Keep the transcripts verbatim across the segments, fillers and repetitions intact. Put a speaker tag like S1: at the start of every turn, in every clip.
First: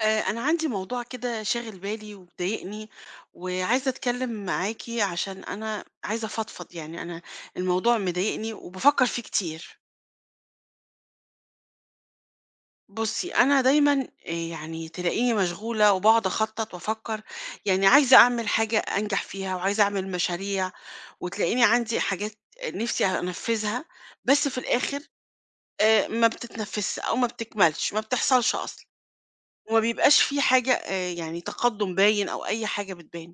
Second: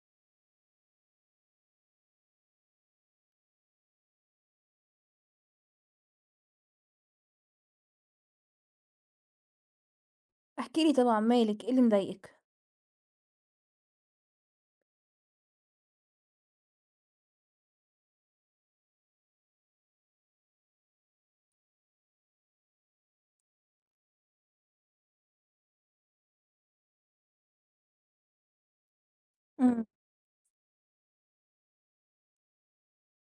S1: آه، أنا عندي موضوع كده شاغل بالي ومضايقني وعايزة أتكلم معاكي عشان أنا عايزة أفضفض، يعني أنا الموضوع مضايقني وبفكر فيه كتير.
S2: احكِ لي طبعًا مالِك، إيه اللي مضايقِك؟
S1: بصي، أنا دايما آه، يعني تلاقيني مشغولة وبقعد أخطط وأفكر، يعني عايزة أعمل حاجة أنجح فيها وعايزة أعمل مشاريع وتلاقيني عندي حاجات نفسي أنفذها، بس في الآخر آه، ما بتتنفذش أو ما بتكملش، ما بتحصلش أصلا، وما
S2: إمم.
S1: بيبقاش في حاجة آه، يعني تقدم باين أو أي حاجة بتبان.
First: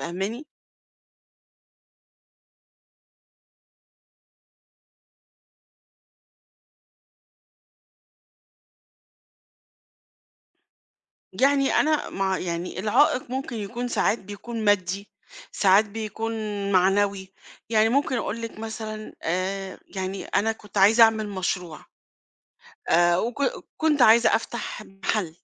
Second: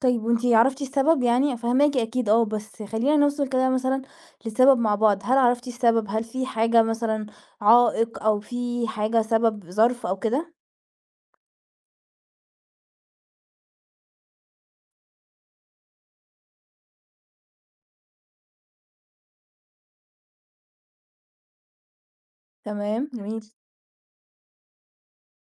S2: طيب وأنتِ عرفتِ السبب يعني؟ فاهماكِ أكيد آه، بس خلّينا نوصل كده مثلًا لسبب مع بعض، هل عرفتِ السبب؟ هل في حاجة مثلًا عائق أو في حاجة سبب ظرف أو كده؟
S1: يعني أنا مع، يعني العائق ممكن يكون، ساعات بيكون مادي، ساعات بيكون معنوي، يعني ممكن أقول لِك مثلًا آآ، يعني أنا كنت عايزة أعمل مشروع.
S2: تمام،
S1: آآ، وك
S2: جميل،
S1: كنت عايزة أفتح محل.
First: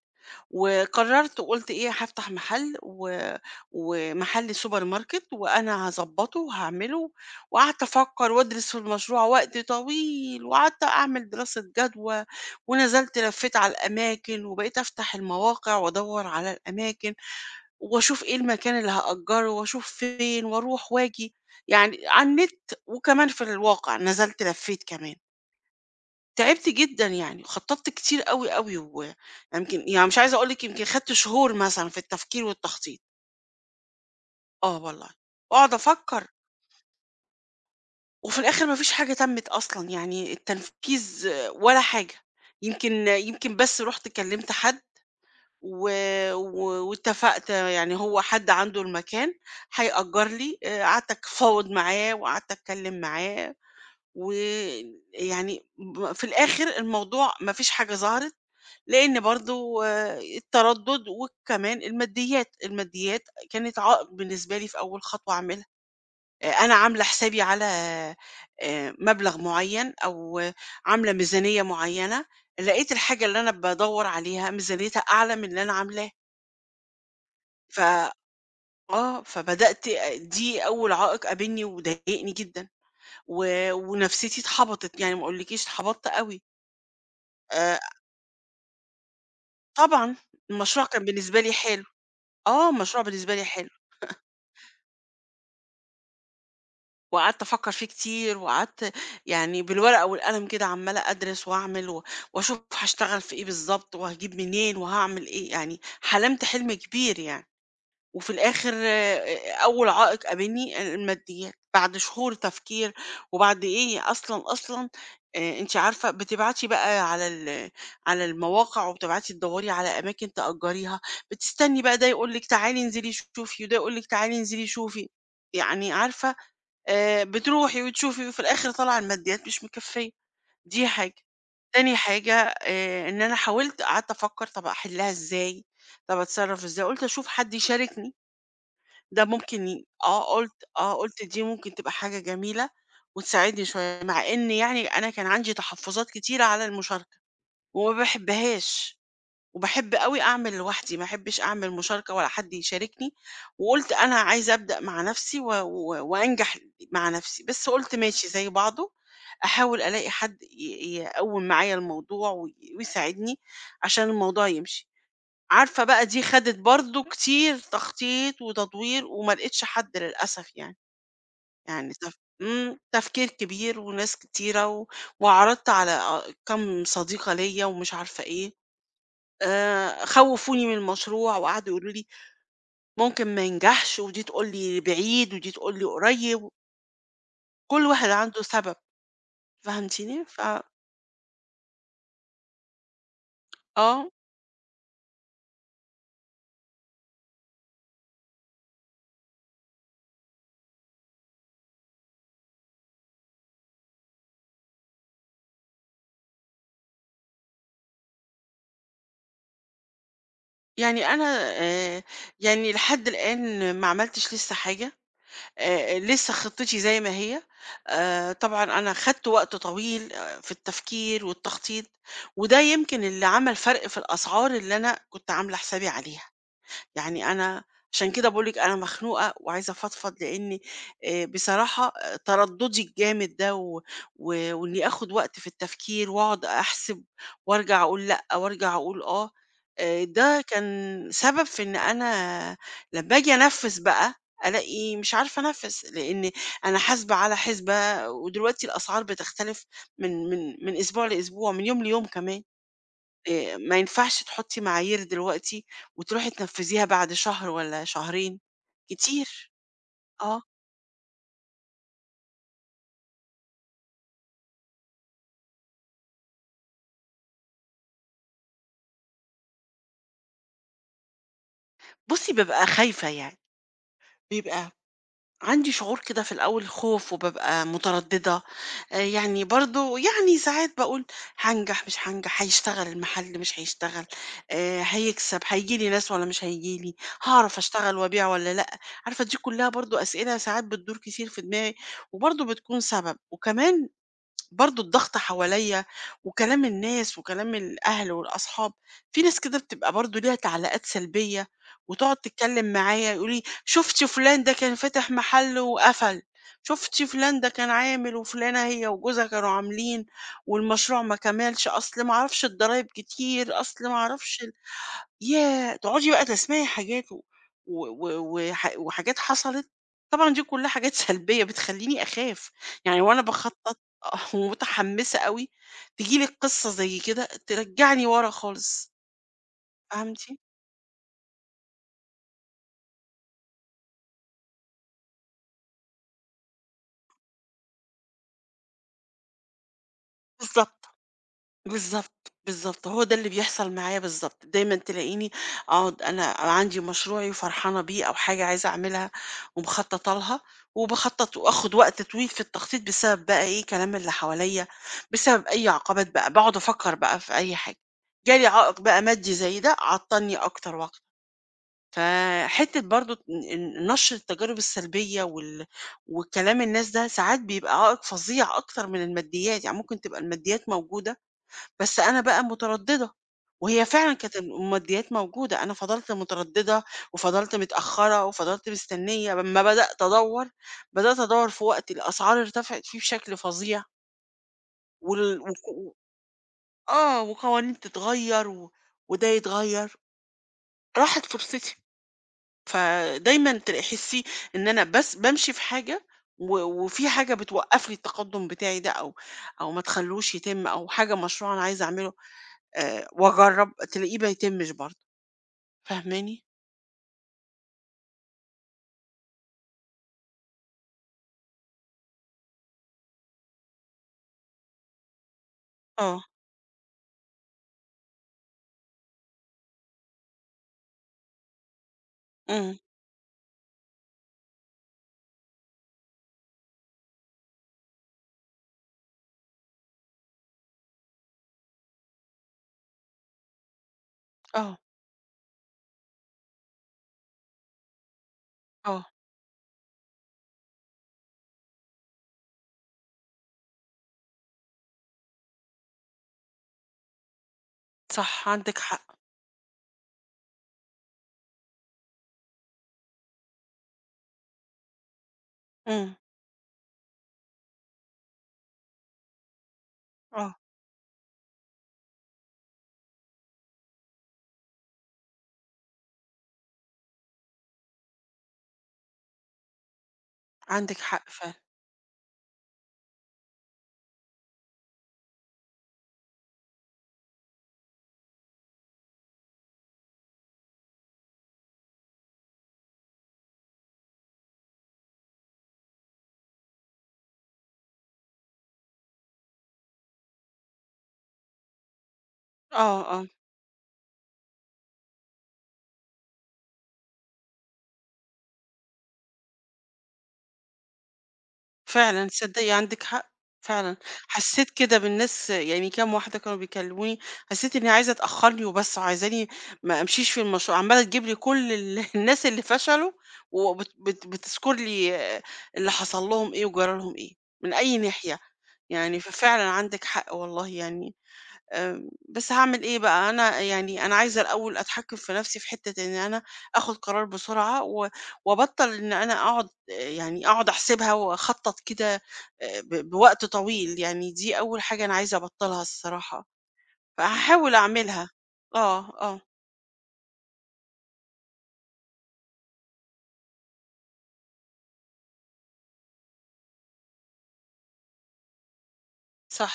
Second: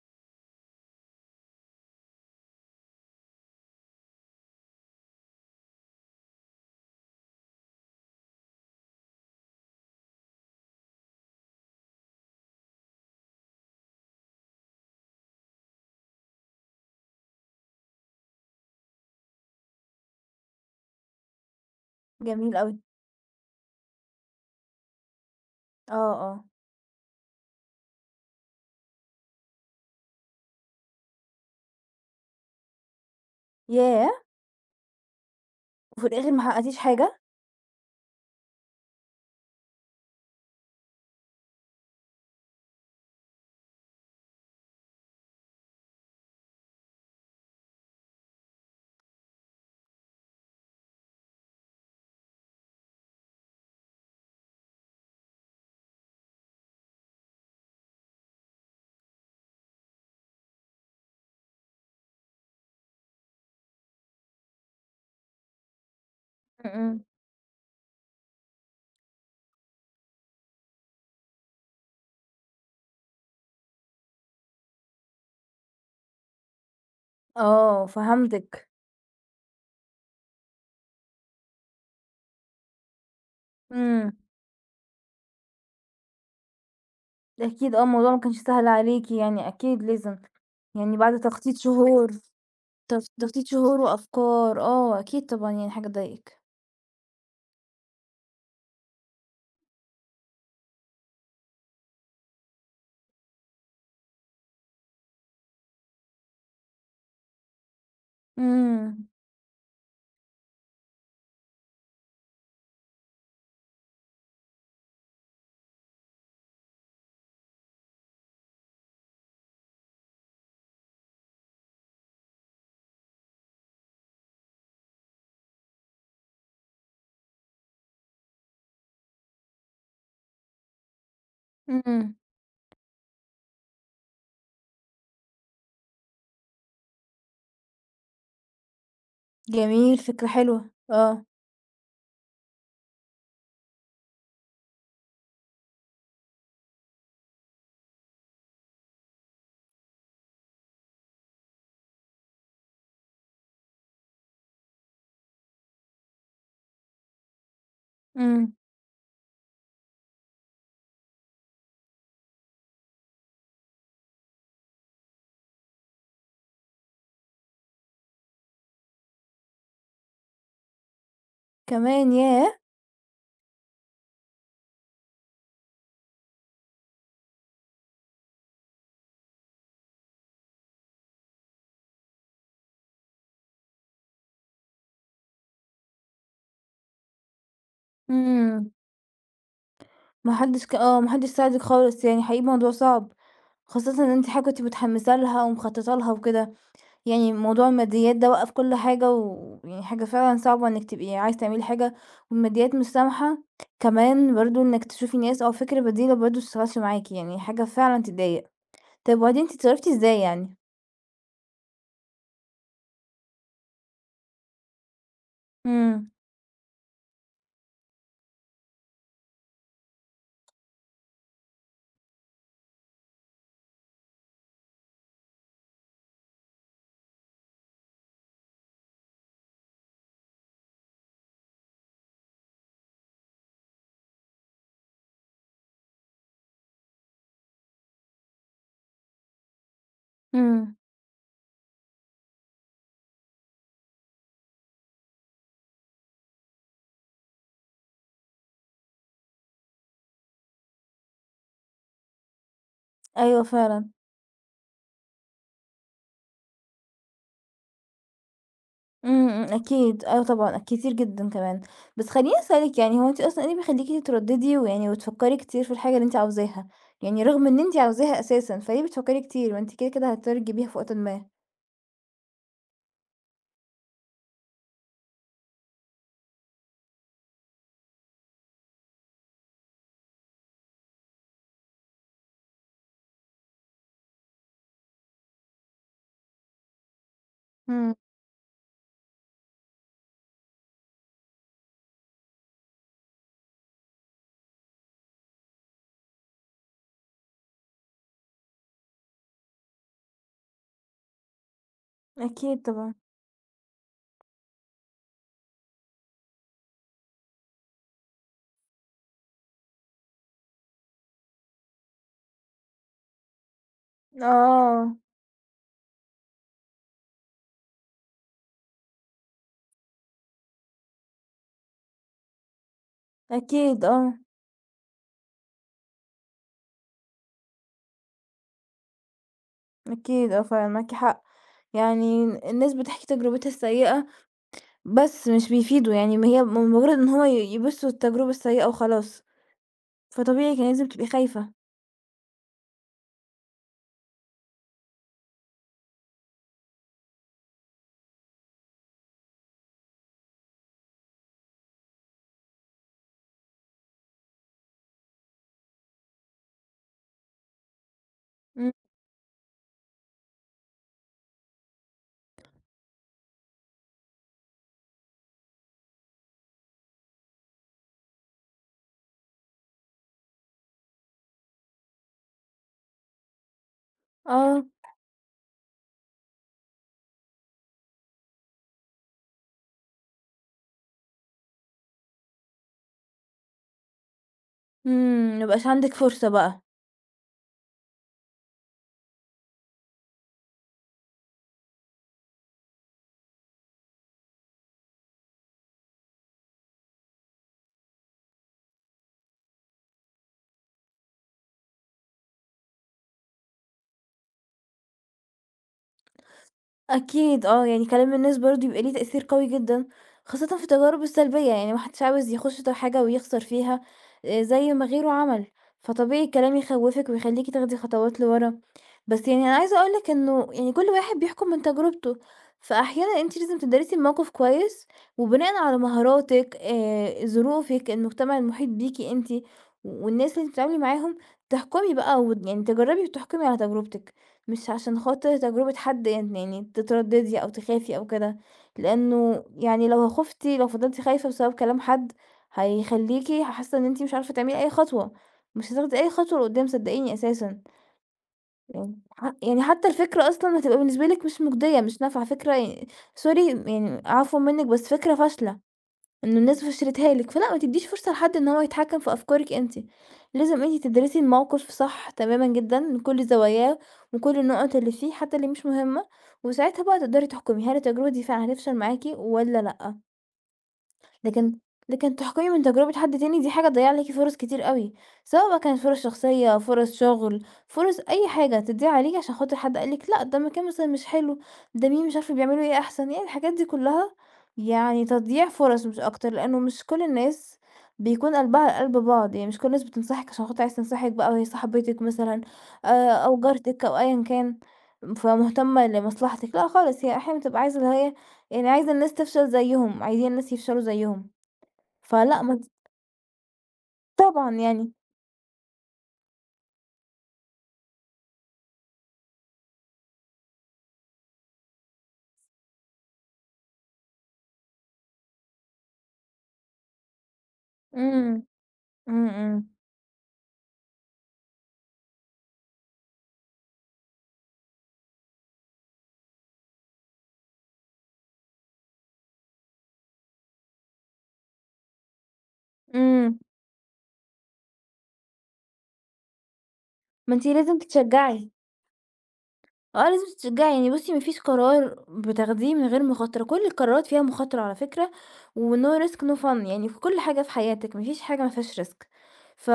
S1: وقررت وقُلت إيه، هافتح محل و ومحل سوبر ماركت، وأنا هاضبّطه وهاعمله، وقعدت أفكّر وأدرس في المشروع وقت طويل، وقعدت أعمل دراسة جدوى، ونزلت لفّيت على الأماكن، وبقيت أفتح المواقع وأدوّر على الأماكن، وأشوف إيه المكان اللي هأجّره، وأشوف فين، وأروح وآجي، يعني على
S2: جميل
S1: النت
S2: أوي،
S1: وكمان في الواقع، نزلت لفّيت كمان.
S2: آه، آه،
S1: تعبت جدًا يعني، خطّطت كتير أوي، أوي، ويمكن يعني مش عايزة أقول لِك، يمكن خدت شهور مثلًا في التفكير والتخطيط،
S2: ياه!
S1: آه والله، واقعد
S2: وفي
S1: أفكّر.
S2: الآخر ما حققتيش حاجة؟
S1: وفي الآخر ما فيش حاجة تمِّت أصلًا، يعني التنفيذ آه، ولا حاجة، يمكن يمكن بس رُحت كلّمت حد و و واتفقت، يعني هو حد عنده المكان هيأجّر لي، آآ قعدت أتفاوض معاه وقعدت أتكلّم معاه، ويعني ب في الآخر الموضوع ما فيش حاجة ظهرت، لإن برضه آآ التردُّد وكمان الماديات، الماديات كانت عائق بالنسبة لي في أول خطوة أعملها. آآ
S2: إمم،
S1: أنا عاملة
S2: إمم.
S1: حسابي على آآ مبلغ معيّن، أو آه، عاملة ميزانية معيّنة، لقيت الحاجة اللي أنا بادوّر عليها ميزانيتها أعلى من اللي أنا عاملاه. ف
S2: آه، فهمتِك،
S1: آه، فبدأت أ دي أول عائق قابلني وضايقني جدًا، و
S2: إمم،
S1: ونفسيتي اتحبطت، يعني ما أقولكيش اتحبطت أوي. آآ
S2: أكيد آه، الموضوع ما كانش سهل عليكِ يعني أكيد
S1: طبعًا،
S2: لازم،
S1: المشروع
S2: يعني
S1: كان
S2: بعد
S1: بالنسبة لي
S2: تخطيط
S1: حلو،
S2: شهور
S1: آه، المشروع
S2: تخ
S1: بالنسبة لي
S2: تخطيط
S1: حلو،
S2: شهور وأفكار، آه، أكيد طبعًا يعني حاجة تضايقِك.
S1: وقعدت أفكّر فيه كتير، وقعدت يعني بالورقة والقلم كده عمّالة أدرس وأعمل و وأشوف هاشتغل في إيه بالضبط، وهاجيب منين، وهاعمل إيه، يعني حلمت حلم كبير يعني. وفي الآخر
S2: إمم،
S1: آآ أول عائق قابلني الماديات، بعد شهور تفكير وبعد إيه أصلًا. أصلًا آآ أنتِ عارفة بتبعتي بقى على ال على المواقع وبتبعتي تدوّري على أماكن تأجّريها، بتستني بقى ده يقول لِك تعالي انزلي شوفي وده يقول لِك تعالي انزلي شوفي، يعني عارفة، آآ بتروحي وتشوفي وفي الآخر طالعة الماديات مش مكفّية، دي حاجة. تاني
S2: إمم،
S1: حاجة آآ إن أنا حاولت قعدت أفكّر، طَب أحلّها إزاي، طَب أتصرّف إزاي، قُلت أشوف حد يشاركني. ده ممكن ي
S2: جميل، فكرة
S1: آه، قُلت
S2: حلوة،
S1: آه، قُلت
S2: آه،
S1: دي ممكن تبقى حاجة جميلة وتساعدني شوية، مع إن يعني أنا كان عندي تحفُّظات كتيرة على المشاركة وما باحبهاش، وباحب أوي أعمل لوحدي، ما أحبّش أعمل مشاركة ولا حد يشاركني، وقُلت أنا عايزة أبدأ مع نَفْسي و و وأنجح مع نَفْسي، بس قُلت ماشي زي
S2: إمم،
S1: بعضه، أحاول ألاقي حد ي يقوِّم معايا الموضوع وي ويساعدني عشان الموضوع يمشي. عارفة بقى، دي خدت برضه كتير تخطيط وتدوير وما لقيتش حد للأسف يعني، يعني
S2: كمان
S1: تف
S2: ياه!
S1: إمم، تفكير كبير وناس كتيرة و وعرضت على أ كام صديقة ليّا ومش عارفة إيه، آآ خوّفوني من المشروع وقعدوا يقولوا لي: "ممكن ما ينجحش." ودي تقول لي بعيد ودي تقول لي قريب، كل واحد عنده
S2: إمم،
S1: سبب. فهمتيني؟
S2: ما
S1: ف
S2: حدش ك آه، ما حدش ساعدِك خالص، يعني حقيقي الموضوع صعب، خاصةً إن
S1: آه،
S2: أنتِ حاجة كنتِ متحمسة لها ومخططة لها وكده، يعني موضوع الماديات ده وقّف كل حاجة، ويعني حاجة فعلًا صعبة إنِك تبقي عايزة تعملي حاجة والماديات مش سامحة، كمان برضه إنِك تشوفي ناس أو فكرة بديلة برضه ما تشتغلش معاكِ، يعني حاجة فعلًا تضايق. طب وبعدين أنتِ اتصرفتِ إزاي يعني؟
S1: يعني أنا، آآ يعني لحد الآن ما عملتش لسه حاجة. آآ
S2: إمم،
S1: لسه خطتي زي ما هي، آآ طبعًا أنا خدت وقت طويل آآ في التفكير والتخطيط، وده يمكن اللي عمل فرق في الأسعار اللي أنا كنت عاملة حسابي عليها. يعني أنا عشان كده باقول لِك أنا مخنوقة وعايزة أفضفض، لإن آآ بصراحة تردُّدي الجامد ده و و وإني آخُد وقت في التفكير وأقعد أحسب وأرجع أقول لأ، وأرجع أقول آه، آآ ده
S2: إمم،
S1: كان سبب في إن أنا لمّا آجي أنفِّذ بقى، ألاقي مش عارفة أنفِّذ، لإن أنا حاسبة على حِسبة ودلوقتي الأسعار بتختلف من من من أسبوع لأسبوع، من يوم ليوم كمان.
S2: أيوه
S1: آآ ما
S2: فعلًا.
S1: ينفعش تحُطّي معايير دلوقتي وتروحي تنفّذيها بعد شهر والّا شهرين،
S2: إمم،
S1: كتير،
S2: إمم، أكيد، آه
S1: آه.
S2: طبعًا، كتير جدًا كمان. بس خلّيني أسألِك يعني هو أنتِ أصلًا إيه اللي بيخلّيكِ تتردّدي ويعني وتفكّري كتير في الحاجة اللي أنتِ عاوزاها؟ يعني رغم إن أنتِ عاوزاها أساسًا، فليه بتفكّري كتير؟ ما أنتِ كده، كده هتقدري تجيبيها في وقتٍ ما.
S1: بُصّي، بابقى خايفة يعني، بيبقى عندي شعور كده في الأول خوف وبابقى متردّدة، آآ يعني برضه يعني ساعات باقول هانجح، مش هانجح، هيشتغل المحل، مش هيشتغل، آآ هيكسب، هييجي لي ناس والّا مش هييجي لي، هاعرف
S2: إمم،
S1: أشتغل وأبيع والّا لأ. عارفة، دي كُلّها برضه أسئلة ساعات بتدور كتير في دماغي وبرضه بتكون سبب. وكمان برضه الضغط حواليّا وكلام الناس وكلام الأهل والأصحاب، في ناس كده بتبقى برضه ليها تعليقات سلبية وتقعد
S2: أكيد
S1: تتكلم
S2: طبعًا.
S1: معايا يقولوا لي: "شُفتِ فلان ده كان فاتح محل وقفل، شُفتِ فلان ده كان عامل، وفلانة هي وجوزها كانوا عاملين والمشروع ما كملش، أصل ما أعرفش الضرايب كتير، أصل ما أعرفش."
S2: آه،
S1: ياه! تقعدي بقى تسمعي حاجات و و و وح وحاجات حصلت، طبعًا دي كلها حاجات سلبية بتخلّيني أخاف، يعني وأنا باخطّط
S2: أكيد آه،
S1: آه، ومتحمسة أوي، تيجي لي قصة زي كده ترجّعني ورا خالص. فهمتِ؟
S2: أكيد آه فعلًا معاكِ حق. يعني الناس بتحكي تجربتها السيئة بس مش بيفيدوا، يعني ما هي مجرّد إن هو ي يبُصّوا للتجربة السيئة وخلاص، فطبيعي كان
S1: بالضبط.
S2: لازم تبقي خايفة.
S1: بالضبط، بالضبط، هو ده اللي بيحصل معايا بالضبط، دايمًا تلاقيني أقعد أنا عندي مشروعي وفرحانة بيه أو حاجة عايزة أعملها ومخطّطة لها، وباخطّط وآخد وقت طويل في التخطيط بسبب بقى إيه، كلام اللي حواليّا، بسبب أي عقبات بقى، باقعد أفكّر بقى في أي حاجة، جالي
S2: إمم،
S1: عائق بقى مادي زي ده عطّلني أكتر وأكتر، فحتّة برضه ن نشر التجارب السلبية وال وكلام الناس ده ساعات بيبقى عائق فظيع أكتر من الماديات، يعني ممكن تبقى الماديات موجودة بس أنا بقى مترددة، وهي فعلًا كانت
S2: آه،
S1: الماديات موجودة، أنا فضلت مترددة، وفضلت متأخرة، وفضلت مستنية، لمّا بدأت أدوّر، بدأت أدوّر في وقت الأسعار ارتفعت فيه بشكل فظيع،
S2: إمم،
S1: وال
S2: ما بقاش عندِك
S1: وك
S2: فرصة بقى.
S1: آه، وقوانين تتغيّر، و وده يتغيّر، راحت فرصتي، فدايمًا تل احسّي إن أنا بس بامشي في حاجة، و وفي حاجة بتوقّف لي التقدُّم بتاعي ده، أو أو ما تخلّوش يتم، أو حاجة مشروع أنا عايزة أعمله آآ، وأجرّب، تلاقيه ما يتمش برضه. فاهماني؟
S2: أكيد آه، يعني كلام الناس برضه بيبقى ليه تأثير قوي جدًا، خاصةً في التجارب السلبية، يعني ما حدش عاوز يخش في حاجة ويخسر فيها آآ، زي ما غيره عمل،
S1: آه.
S2: فطبيعي الكلام يخوّفِك ويخلّيكِ تاخدي خطوات لورا، بس يعني أنا عايزة أقول لِك إنه يعني كل واحد بيحكم من تجربته،
S1: إمم.
S2: فأحيانًا أنتِ لازم تدرسي الموقف كويس، وبناءً على مهاراتِك آآ، ظروفِك، المجتمع المحيط بيكِ أنتِ، والناس اللي أنتِ بتتعاملي معاهم، تحكمي بقى وت يعني تجربي وتحكمي على تجربتِك. مش
S1: آه.
S2: عشان خاطر تجربة حد يعني يعني تترددي أو تخافي أو كده،
S1: آه.
S2: لإنه يعني لو خُفتِ لو فضلتِ خايفة بسبب كلام حد، هيخلّيكِ حاسة إن أنتِ مش عارفة تعملي أي خطوة، مش هتاخدي أي خطوة لقدّام صدقيني أساسًا،
S1: صح عندِك
S2: يعني
S1: حق.
S2: ح يعني حتى الفكرة أصلًا هتبقى بالنسبة لِك مش مُجدية، مش نافعة، فكرة ي sorry يعني عفوًا منِّك بس فكرة فاشلة.
S1: إمم.
S2: إنه الناس بشرتها لِك، فلأ ما تدّيش فرصة لحد إن هو يتحكّم في أفكارِك أنتِ،
S1: آه.
S2: لازم أنتِ تدرسي الموقف صح تمامًا جدًا من كل زواياه، من كل النُقَط اللي فيه حتى اللي مش مهمة، وساعتها بقى تقدري تحكمي هل التجربة دي فعلًا هتفشل معاكِ والّا لأ.
S1: عندِك حق فعلًا.
S2: لكن لكن تحكمي من تجربة حد تاني دي حاجة تضيّع عليكِ فرص كتير أوي، سواء بقى كانت فرص شخصية، فرص شغل، فرص أي حاجة تضيع عليكِ عشان خاطر حد قال لِك لأ، ده مكان مثلًا مش حلو، ده مين مش عارفة بيعملوا إيه أحسن، يعني الحاجات دي كلها يعني تضييع فرص مش أكتر، لأنه مش كل الناس بيكون قلبها على قلب بعض، يعني مش كل الناس بتنصحِك عشان خاطر عايزة تنصحِك بقى وهي صاحبتِك مثلًا
S1: آه.
S2: آآ،
S1: آه.
S2: أو جارتِك أو أيًا كان، فمهتمة لمصلحتِك، لأ خالص، هي أحيانًا بتبقى عايزة اللي هي يعني عايزة الناس تفشل زيّهم، عايزين الناس يفشلوا زيّهم.
S1: فعلًا
S2: فلأ ما أنتِ
S1: تصدقي عندِك حق. فعلًا
S2: طبعًا
S1: حسيت
S2: يعني
S1: كده بالناس، يعني كام واحدة كانوا بيكلموني، حسيت إن هي عايزة تأخرني وبس، وعايزاني ما أمشيش في المشروع، عمالة تجيب لي كل ال الناس اللي فشلوا، وبت بت بتذكر لي آه، اللي حصل لهم إيه وجرى لهم إيه، من أي ناحية،
S2: إمم،
S1: يعني
S2: إمم،
S1: ففعلًا
S2: إمم،
S1: عندِك حق والله يعني. آآ، بس هاعمل إيه بقى، أنا يعني أنا عايزة الأول أتحكم في نفسي في حتة إن أنا آخد قرار بسرعة و وأبطّل إن أنا أقعد آه، يعني أقعد أحسبها وأخطط كده آآ، ب
S2: إمم،
S1: بوقت طويل، يعني دي أول حاجة أنا عايزة أبطّلها الصراحة،
S2: ما أنتِ
S1: فهاحاول
S2: لازم
S1: أعملها.
S2: تتشجّعي.
S1: آه. آه.
S2: آه، لازم تتشجّعي، يعني بُصّي ما فيش قرار بتاخديه من غير مخاطرة، كل القرارات فيها مخاطرة على فكرة وno risk no fun يعني في كل حاجة في حياتِك، ما فيش حاجة ما فيهاش risk ف
S1: صح.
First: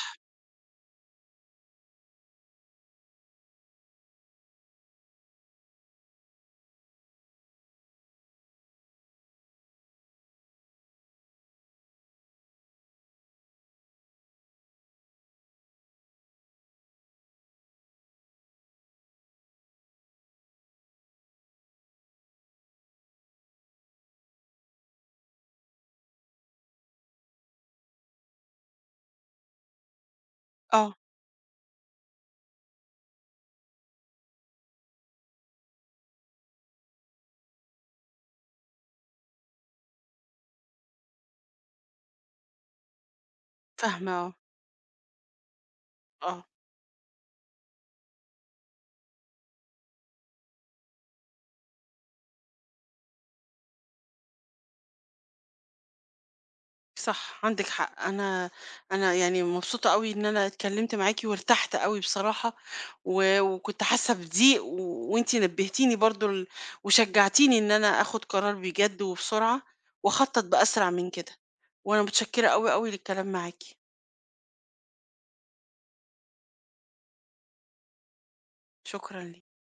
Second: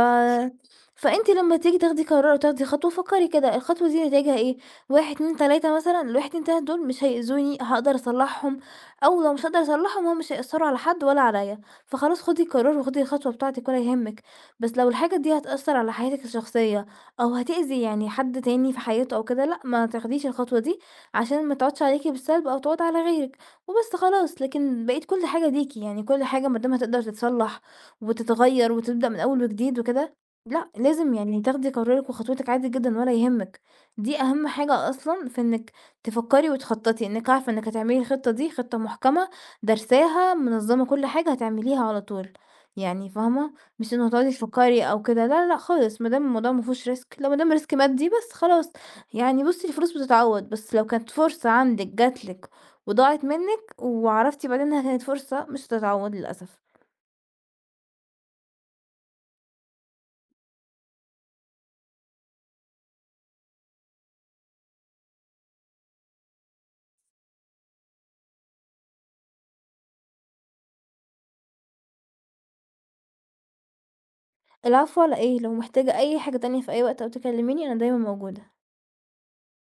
S2: فأنتِ لمّا تيجي تاخدي قرار أو تاخدي خطوة فكّري كده الخطوة دي نتايجها إيه، واحد، اتنين، تلاتة مثلًا، ال1، اتنين، تلاتة دول مش هيأذوني، هاقدر أصلّحهم أو لو مش هاقدر أصلّحهم هُم مش هيأثّروا على حد ولا عليّا، فخلاص خُدي القرار وخُدي الخطوة بتاعتِك ولا يهمِّك، بس لو الحاجة دي هتأثّر على حياتِك الشخصية أو هتأذي يعني حد تاني في حياته أو كده لأ، ما تاخديش الخطوة دي، عشان ما تقعدش عليكِ بالسلب أو تعود على غيرِك، وبس خلاص. لكن بقيت كل حاجة ليكِ، يعني كل حاجة ما دام هتقدر تتصلّح وتتغيّر وتبدأ من أول وجديد وكده، لأ
S1: آه.
S2: لازم يعني تاخدي قرارِك وخطوتِك عادي جدًا ولا يهمِّك. دي أهم حاجة أصلًا في إنِّك تفكّري وتخطّطي، إنِّك عارفة إنِّك هتعملي الخطة دي، خطة محكمة، دارساها، منظّمة كل حاجة، هتعمليها على طول، يعني فاهمة؟ مش إنه
S1: فاهمة.
S2: هتقعدي
S1: آه.
S2: تفكّري أو كده، لا، لا، لأ خالص، ما دام
S1: آه.
S2: الموضوع ما فيهوش risk لو ما دام risk مادي بس خلاص، يعني بُصّي الفلوس بتتعوّض، بس لو كانت فرصة عندِك جات لك وضاعت منِّك وعرفتِ بعدين إنها كانت فرصة مش هتتعوّض للأسف.
S1: صح عندك حق. انا، انا يعني مبسوطه قوي ان انا اتكلمت معاكي وارتحت قوي بصراحه، و... وكنت حاسه بضيق و... وانتي نبهتيني برضو ال... وشجعتيني ان انا اخد قرار بجد وبسرعه واخطط باسرع من كده، وانا متشكره قوي قوي للكلام معاكي.
S2: العفو على إيه؟ لو محتاجة أي حاجة تانية في أي وقت أو تكلميني أنا دايمًا موجودة.
S1: شكرا ليك.